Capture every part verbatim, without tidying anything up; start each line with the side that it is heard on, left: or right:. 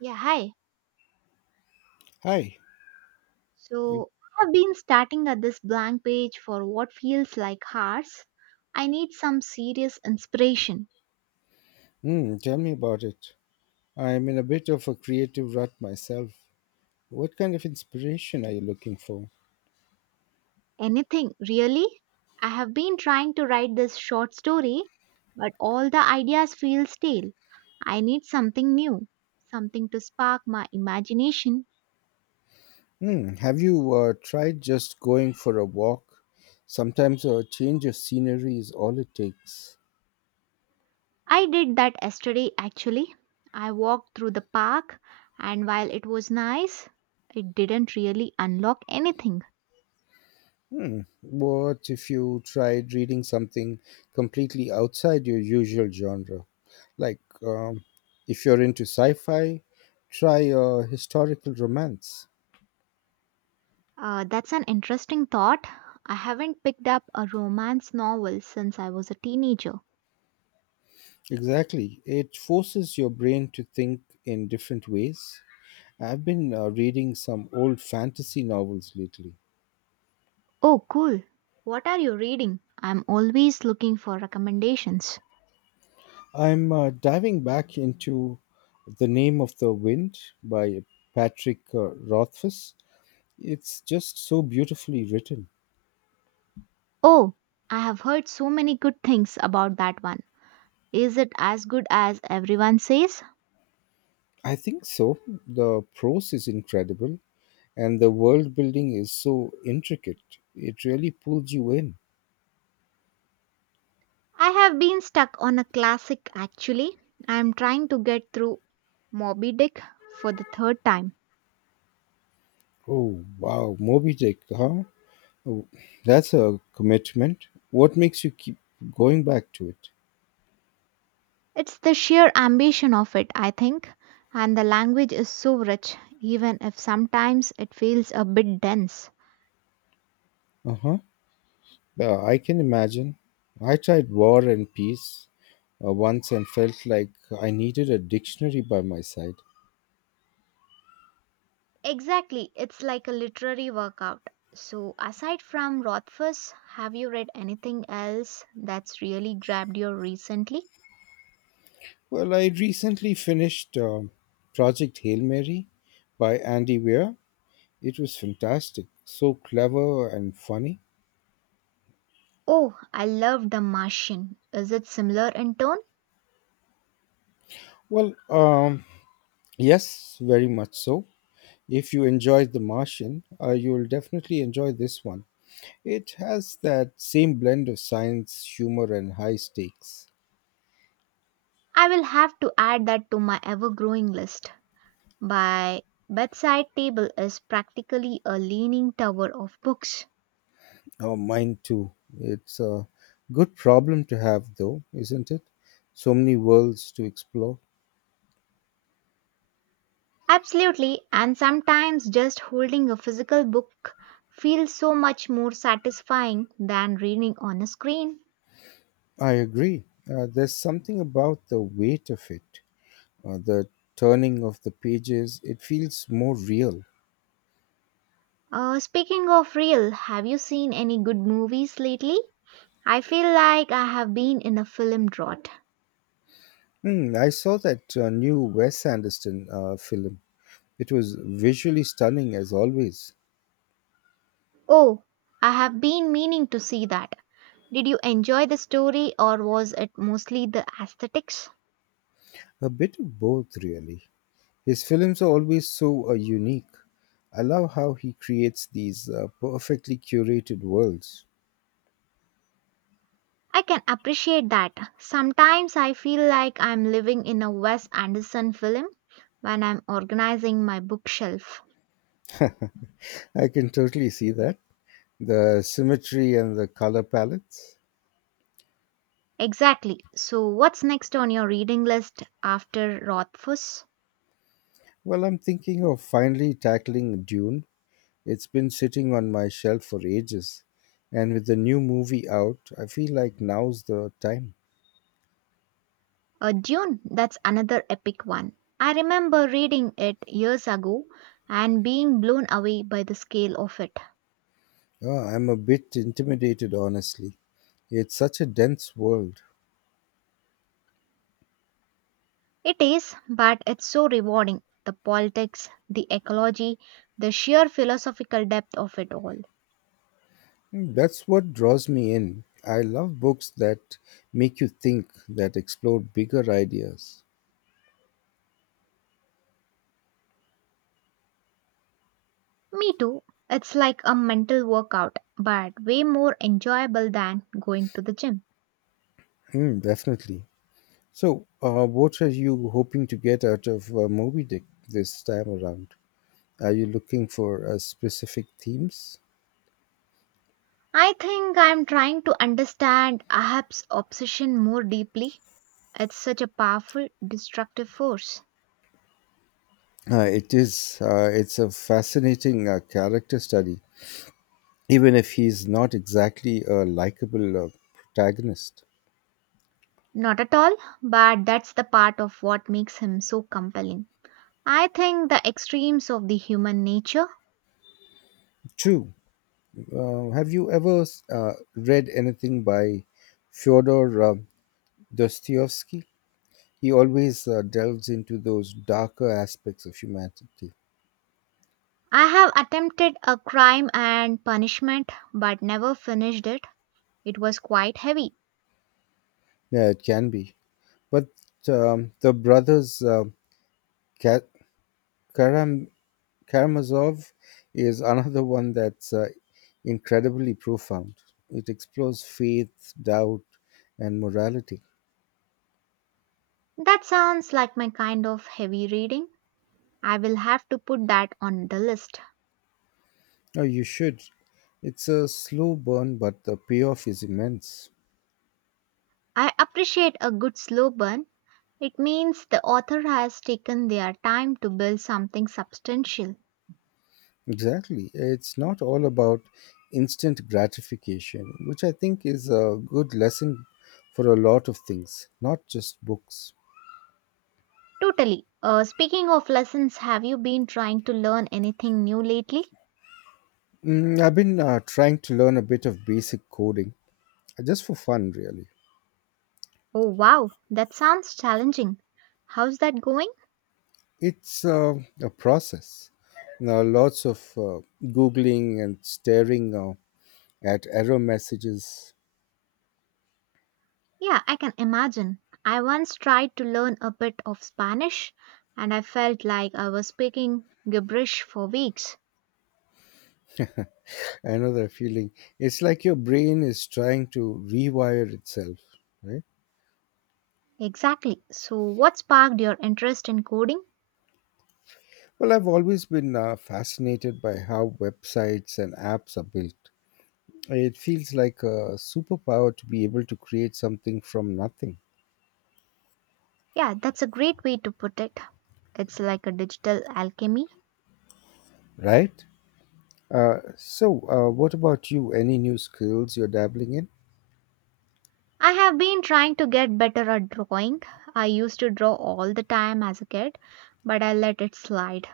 right: Yeah, hi.
left: Hi.
right: So I have been starting at this blank page for what feels like hours. I need some serious inspiration.
left: Hmm, tell me about it. I'm in a bit of a creative rut myself. What kind of inspiration are you looking for?
right: Anything, really? I have been trying to write this short story, but all the ideas feel stale. I need something new, something to spark my imagination.
left: Hmm, have you uh, tried just going for a walk? Sometimes a change of scenery is all it takes.
right: I did that yesterday actually. I walked through the park, and while it was nice, it didn't really unlock anything.
left: Hmm, what if you tried reading something completely outside your usual genre? Like, um, if you're into sci fi, try a historical romance.
right: Uh, that's an interesting thought. I haven't picked up a romance novel since I was a teenager.
left: Exactly. It forces your brain to think in different ways. I've been uh, reading some old fantasy novels lately.
right: Oh, cool. What are you reading? I'm always looking for recommendations.
left: I'm uh, diving back into The Name of the Wind by Patrick uh, Rothfuss. It's just so beautifully written.
right: Oh, I have heard so many good things about that one. Is it as good as everyone says?
left: I think so. The prose is incredible and the world building is so intricate. It really pulls you in.
right: I have been stuck on a classic actually. I am trying to get through Moby Dick for the third time.
left: Oh, wow. Moby Dick, huh? Oh, that's a commitment. What makes you keep going back to it?
right: It's the sheer ambition of it, I think. And the language is so rich, even if sometimes it feels a bit dense.
left: Uh huh. I can imagine. I tried War and Peace uh, once and felt like I needed a dictionary by my side.
right: Exactly, it's like a literary workout. So, aside from Rothfuss, have you read anything else that's really grabbed you recently?
left: Well, I recently finished um Project Hail Mary by Andy Weir. It was fantastic. So clever and funny.
right: Oh, I love The Martian. Is it similar in tone?
left: Well, um, yes, very much so. If you enjoyed The Martian, uh, you'll definitely enjoy this one. It has that same blend of science, humor, and high stakes.
right: I will have to add that to my ever growing list. My bedside table is practically a leaning tower of books.
left: Oh, mine too. It's a good problem to have, though, isn't it? So many worlds to explore.
right: Absolutely, and sometimes just holding a physical book feels so much more satisfying than reading on a screen.
left: I agree. Uh, there's something about the weight of it, uh, the turning of the pages. It feels more real.
right: Uh, speaking of real, have you seen any good movies lately? I feel like I have been in a film drought.
left: Hmm, I saw that uh, new Wes Anderson uh, film. It was visually stunning, as always.
right: Oh, I have been meaning to see that. Did you enjoy the story or was it mostly the aesthetics?
left: A bit of both, really. His films are always so uh, unique. I love how he creates these uh, perfectly curated worlds.
right: I can appreciate that. Sometimes I feel like I'm living in a Wes Anderson film when I'm organizing my bookshelf.
left: I can totally see that. The symmetry and the color palettes.
right: Exactly. So, what's next on your reading list after Rothfuss?
left: Well, I'm thinking of finally tackling Dune. It's been sitting on my shelf for ages. And with the new movie out, I feel like now's the time.
right: A Dune, that's another epic one. I remember reading it years ago and being blown away by the scale of it.
left: Oh, I'm a bit intimidated, honestly. It's such a dense world.
right: It is, but it's so rewarding. The politics, the ecology, the sheer philosophical depth of it all.
left: Mm, that's what draws me in. I love books that make you think, that explore bigger ideas.
right: Me too. It's like a mental workout, but way more enjoyable than going to the gym.
left: Mm, definitely. So, uh, what are you hoping to get out of uh, Moby Dick this time around? Are you looking for uh, specific themes?
right: I think I'm trying to understand Ahab's obsession more deeply. It's such a powerful, destructive force.
left: Uh, it is. Uh, it's a fascinating uh, character study, even if he's not exactly a likable uh, protagonist.
right: Not at all, but that's the part of what makes him so compelling. I think the extremes of the human nature.
left: True. Uh, have you ever uh, read anything by Fyodor uh, Dostoevsky? He always uh, delves into those darker aspects of humanity.
right: I have attempted a crime and punishment, but never finished it. It was quite heavy.
left: Yeah, it can be. But um, the brothers uh, Ka- Karam- Karamazov is another one that's uh, incredibly profound. It explores faith, doubt, and morality.
right: That sounds like my kind of heavy reading. I will have to put that on the list.
left: Oh, you should. It's a slow burn, but the payoff is immense.
right: I appreciate a good slow burn. It means the author has taken their time to build something substantial.
left: Exactly. It's not all about instant gratification, which I think is a good lesson for a lot of things, not just books.
right: Totally. Uh, speaking of lessons, have you been trying to learn anything new lately?
left: Mm, I've been uh, trying to learn a bit of basic coding, uh, just for fun, really.
right: Oh, wow, that sounds challenging. How's that going?
left: It's uh, a process. Now, lots of uh, Googling and staring uh, at error messages.
right: Yeah, I can imagine. I once tried to learn a bit of Spanish and I felt like I was speaking gibberish for weeks.
left: I know that feeling. It's like your brain is trying to rewire itself, right?
right: Exactly. So, what sparked your interest in coding?
left: Well, I've always been uh, fascinated by how websites and apps are built. It feels like a superpower to be able to create something from nothing,
right: Yeah, that's a great way to put it. It's like a digital alchemy.
left: right? Uh, so, uh, what about you? Any new skills you're dabbling in?
right: I have been trying to get better at drawing. I used to draw all the time as a kid, but I let it slide.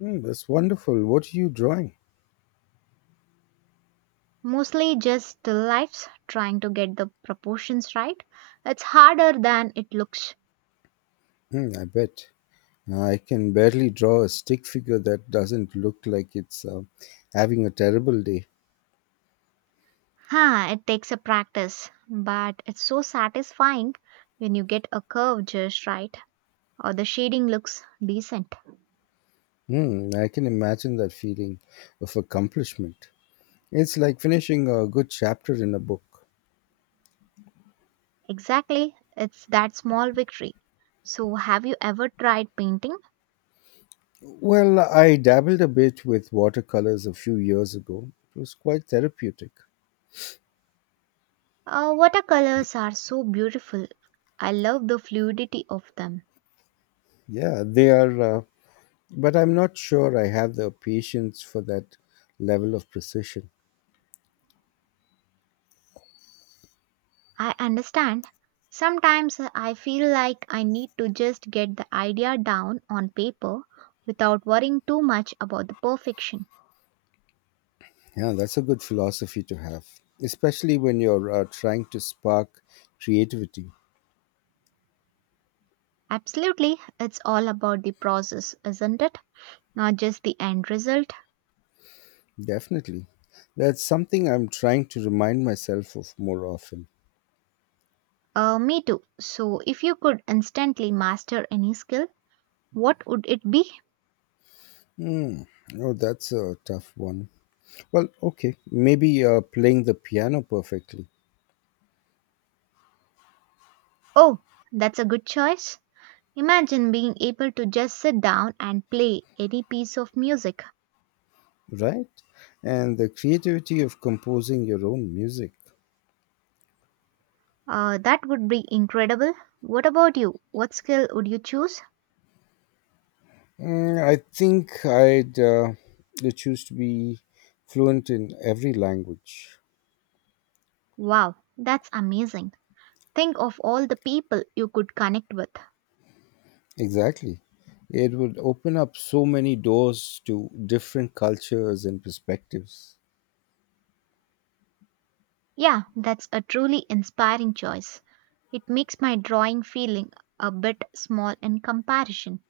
left: Hmm, that's wonderful. What are you drawing?
right: Mostly just still lifes, trying to get the proportions right. It's harder than it looks.
left: Hmm, I bet. I can barely draw a stick figure that doesn't look like it's uh, having a terrible day.
right: Huh, it takes a practice, but it's so satisfying when you get a curve just right or the shading looks decent.
left: Hmm, I can imagine that feeling of accomplishment. It's like finishing a good chapter in a book.
right: Exactly, it's that small victory. So, have you ever tried painting?
left: Well, I dabbled a bit with watercolors a few years ago. It was quite therapeutic.
right: Uh, watercolors are so beautiful. I love the fluidity of them.
left: Yeah, they are, uh, but I'm not sure I have the patience for that level of precision.
right: I understand. Sometimes I feel like I need to just get the idea down on paper without worrying too much about the perfection.
left: Yeah, that's a good philosophy to have, especially when you're uh, trying to spark creativity.
right: Absolutely, it's all about the process, isn't it? Not just the end result.
left: Definitely. That's something I'm trying to remind myself of more often.
right: Uh, me too. So, if you could instantly master any skill, what would it be?
left: Hmm. Oh, that's a tough one. Well, okay. Maybe uh, playing the piano perfectly.
right: Oh, that's a good choice. Imagine being able to just sit down and play any piece of music.
left: Right? And the creativity of composing your own music.
right: Uh, that would be incredible. What about you? What skill would you choose?
left: Mm, I think I'd uh, choose to be fluent in every language.
right: Wow, that's amazing. Think of all the people you could connect with.
left: Exactly. It would open up so many doors to different cultures and perspectives.
right: Yeah, that's a truly inspiring choice. It makes my drawing feeling a bit small in comparison.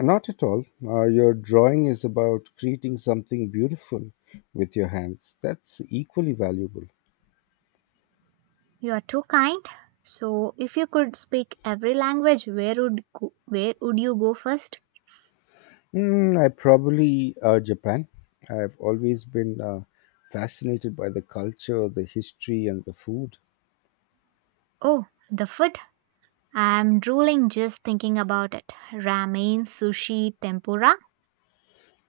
left: Not at all. Uh, your drawing is about creating something beautiful with your hands. That's equally valuable.
right: You are too kind. So, if you could speak every language, where would go, where would you go first?
left: Mm, I probably uh, Japan. I've always been uh, fascinated by the culture, the history, and the food.
right: Oh, the food? I'm drooling just thinking about it. Ramen, sushi, tempura.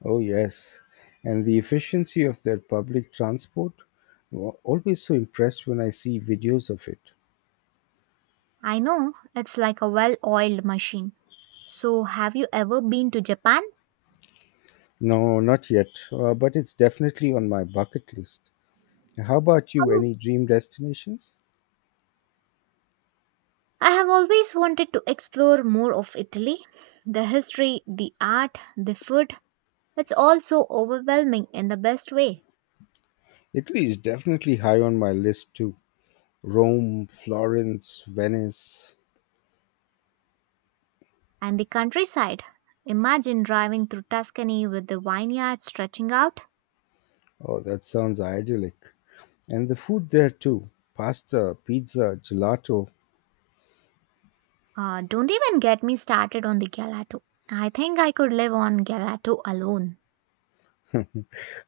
left: Oh, yes. And the efficiency of their public transport. Wa- Always so impressed when I see videos of it.
right: I know, it's like a well oiled machine. So, have you ever been to Japan?
left: No, not yet, uh, but it's definitely on my bucket list. How about you?
right: Oh,
left: Any dream destinations?
right: I have always wanted to explore more of Italy. The history, the art, the food. It's all so overwhelming in the best way.
left: Italy is definitely high on my list too. Rome, Florence, Venice.
right: And the countryside. Imagine driving through Tuscany with the vineyards stretching out.
left: Oh, that sounds idyllic. And the food there too, pasta, pizza, gelato.
right: Uh, don't even get me started on the gelato. I think I could live on gelato alone.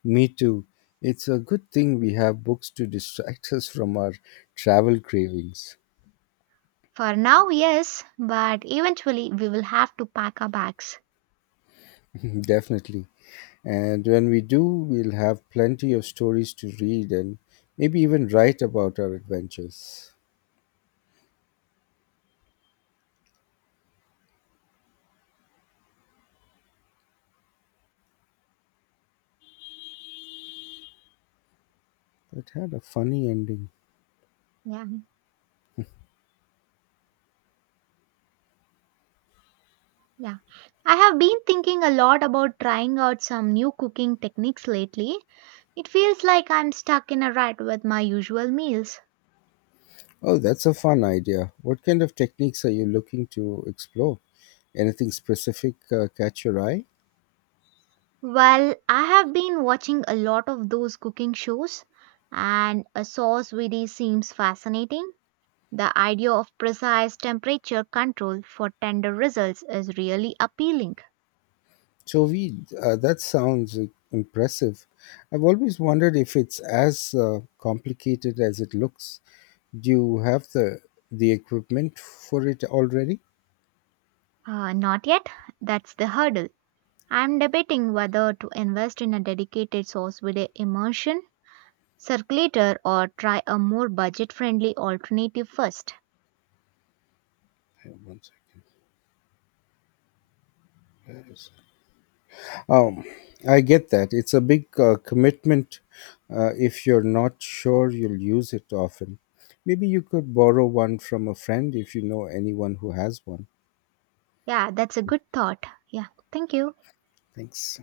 left: Me too. It's a good thing we have books to distract us from our travel cravings.
right: For now, yes, but eventually we will have to pack our bags.
left: Definitely. And when we do, we'll have plenty of stories to read and maybe even write about our adventures. That had a funny ending.
right: Yeah, yeah. I have been thinking a lot about trying out some new cooking techniques lately. It feels like I'm stuck in a rut with my usual meals.
left: Oh, that's a fun idea. What kind of techniques are you looking to explore? Anything specific uh, catch your eye?
right: Well, I have been watching a lot of those cooking shows, and a sauce video seems fascinating. The idea of precise temperature control for tender results is really appealing.
left: Jovi, uh, that sounds uh, impressive. I've always wondered if it's as uh, complicated as it looks. Do you have the the equipment for it already?
right: Uh, not yet, that's the hurdle. I'm debating whether to invest in a dedicated sauce with a immersion circulator or try a more budget friendly alternative first.
left: Hang on. One second. That is- Um, I get that. It's a big uh, commitment uh, if you're not sure you'll use it often. Maybe you could borrow one from a friend if you know anyone who has one.
right: Yeah, that's a good thought. Yeah, thank you.
left: Thanks.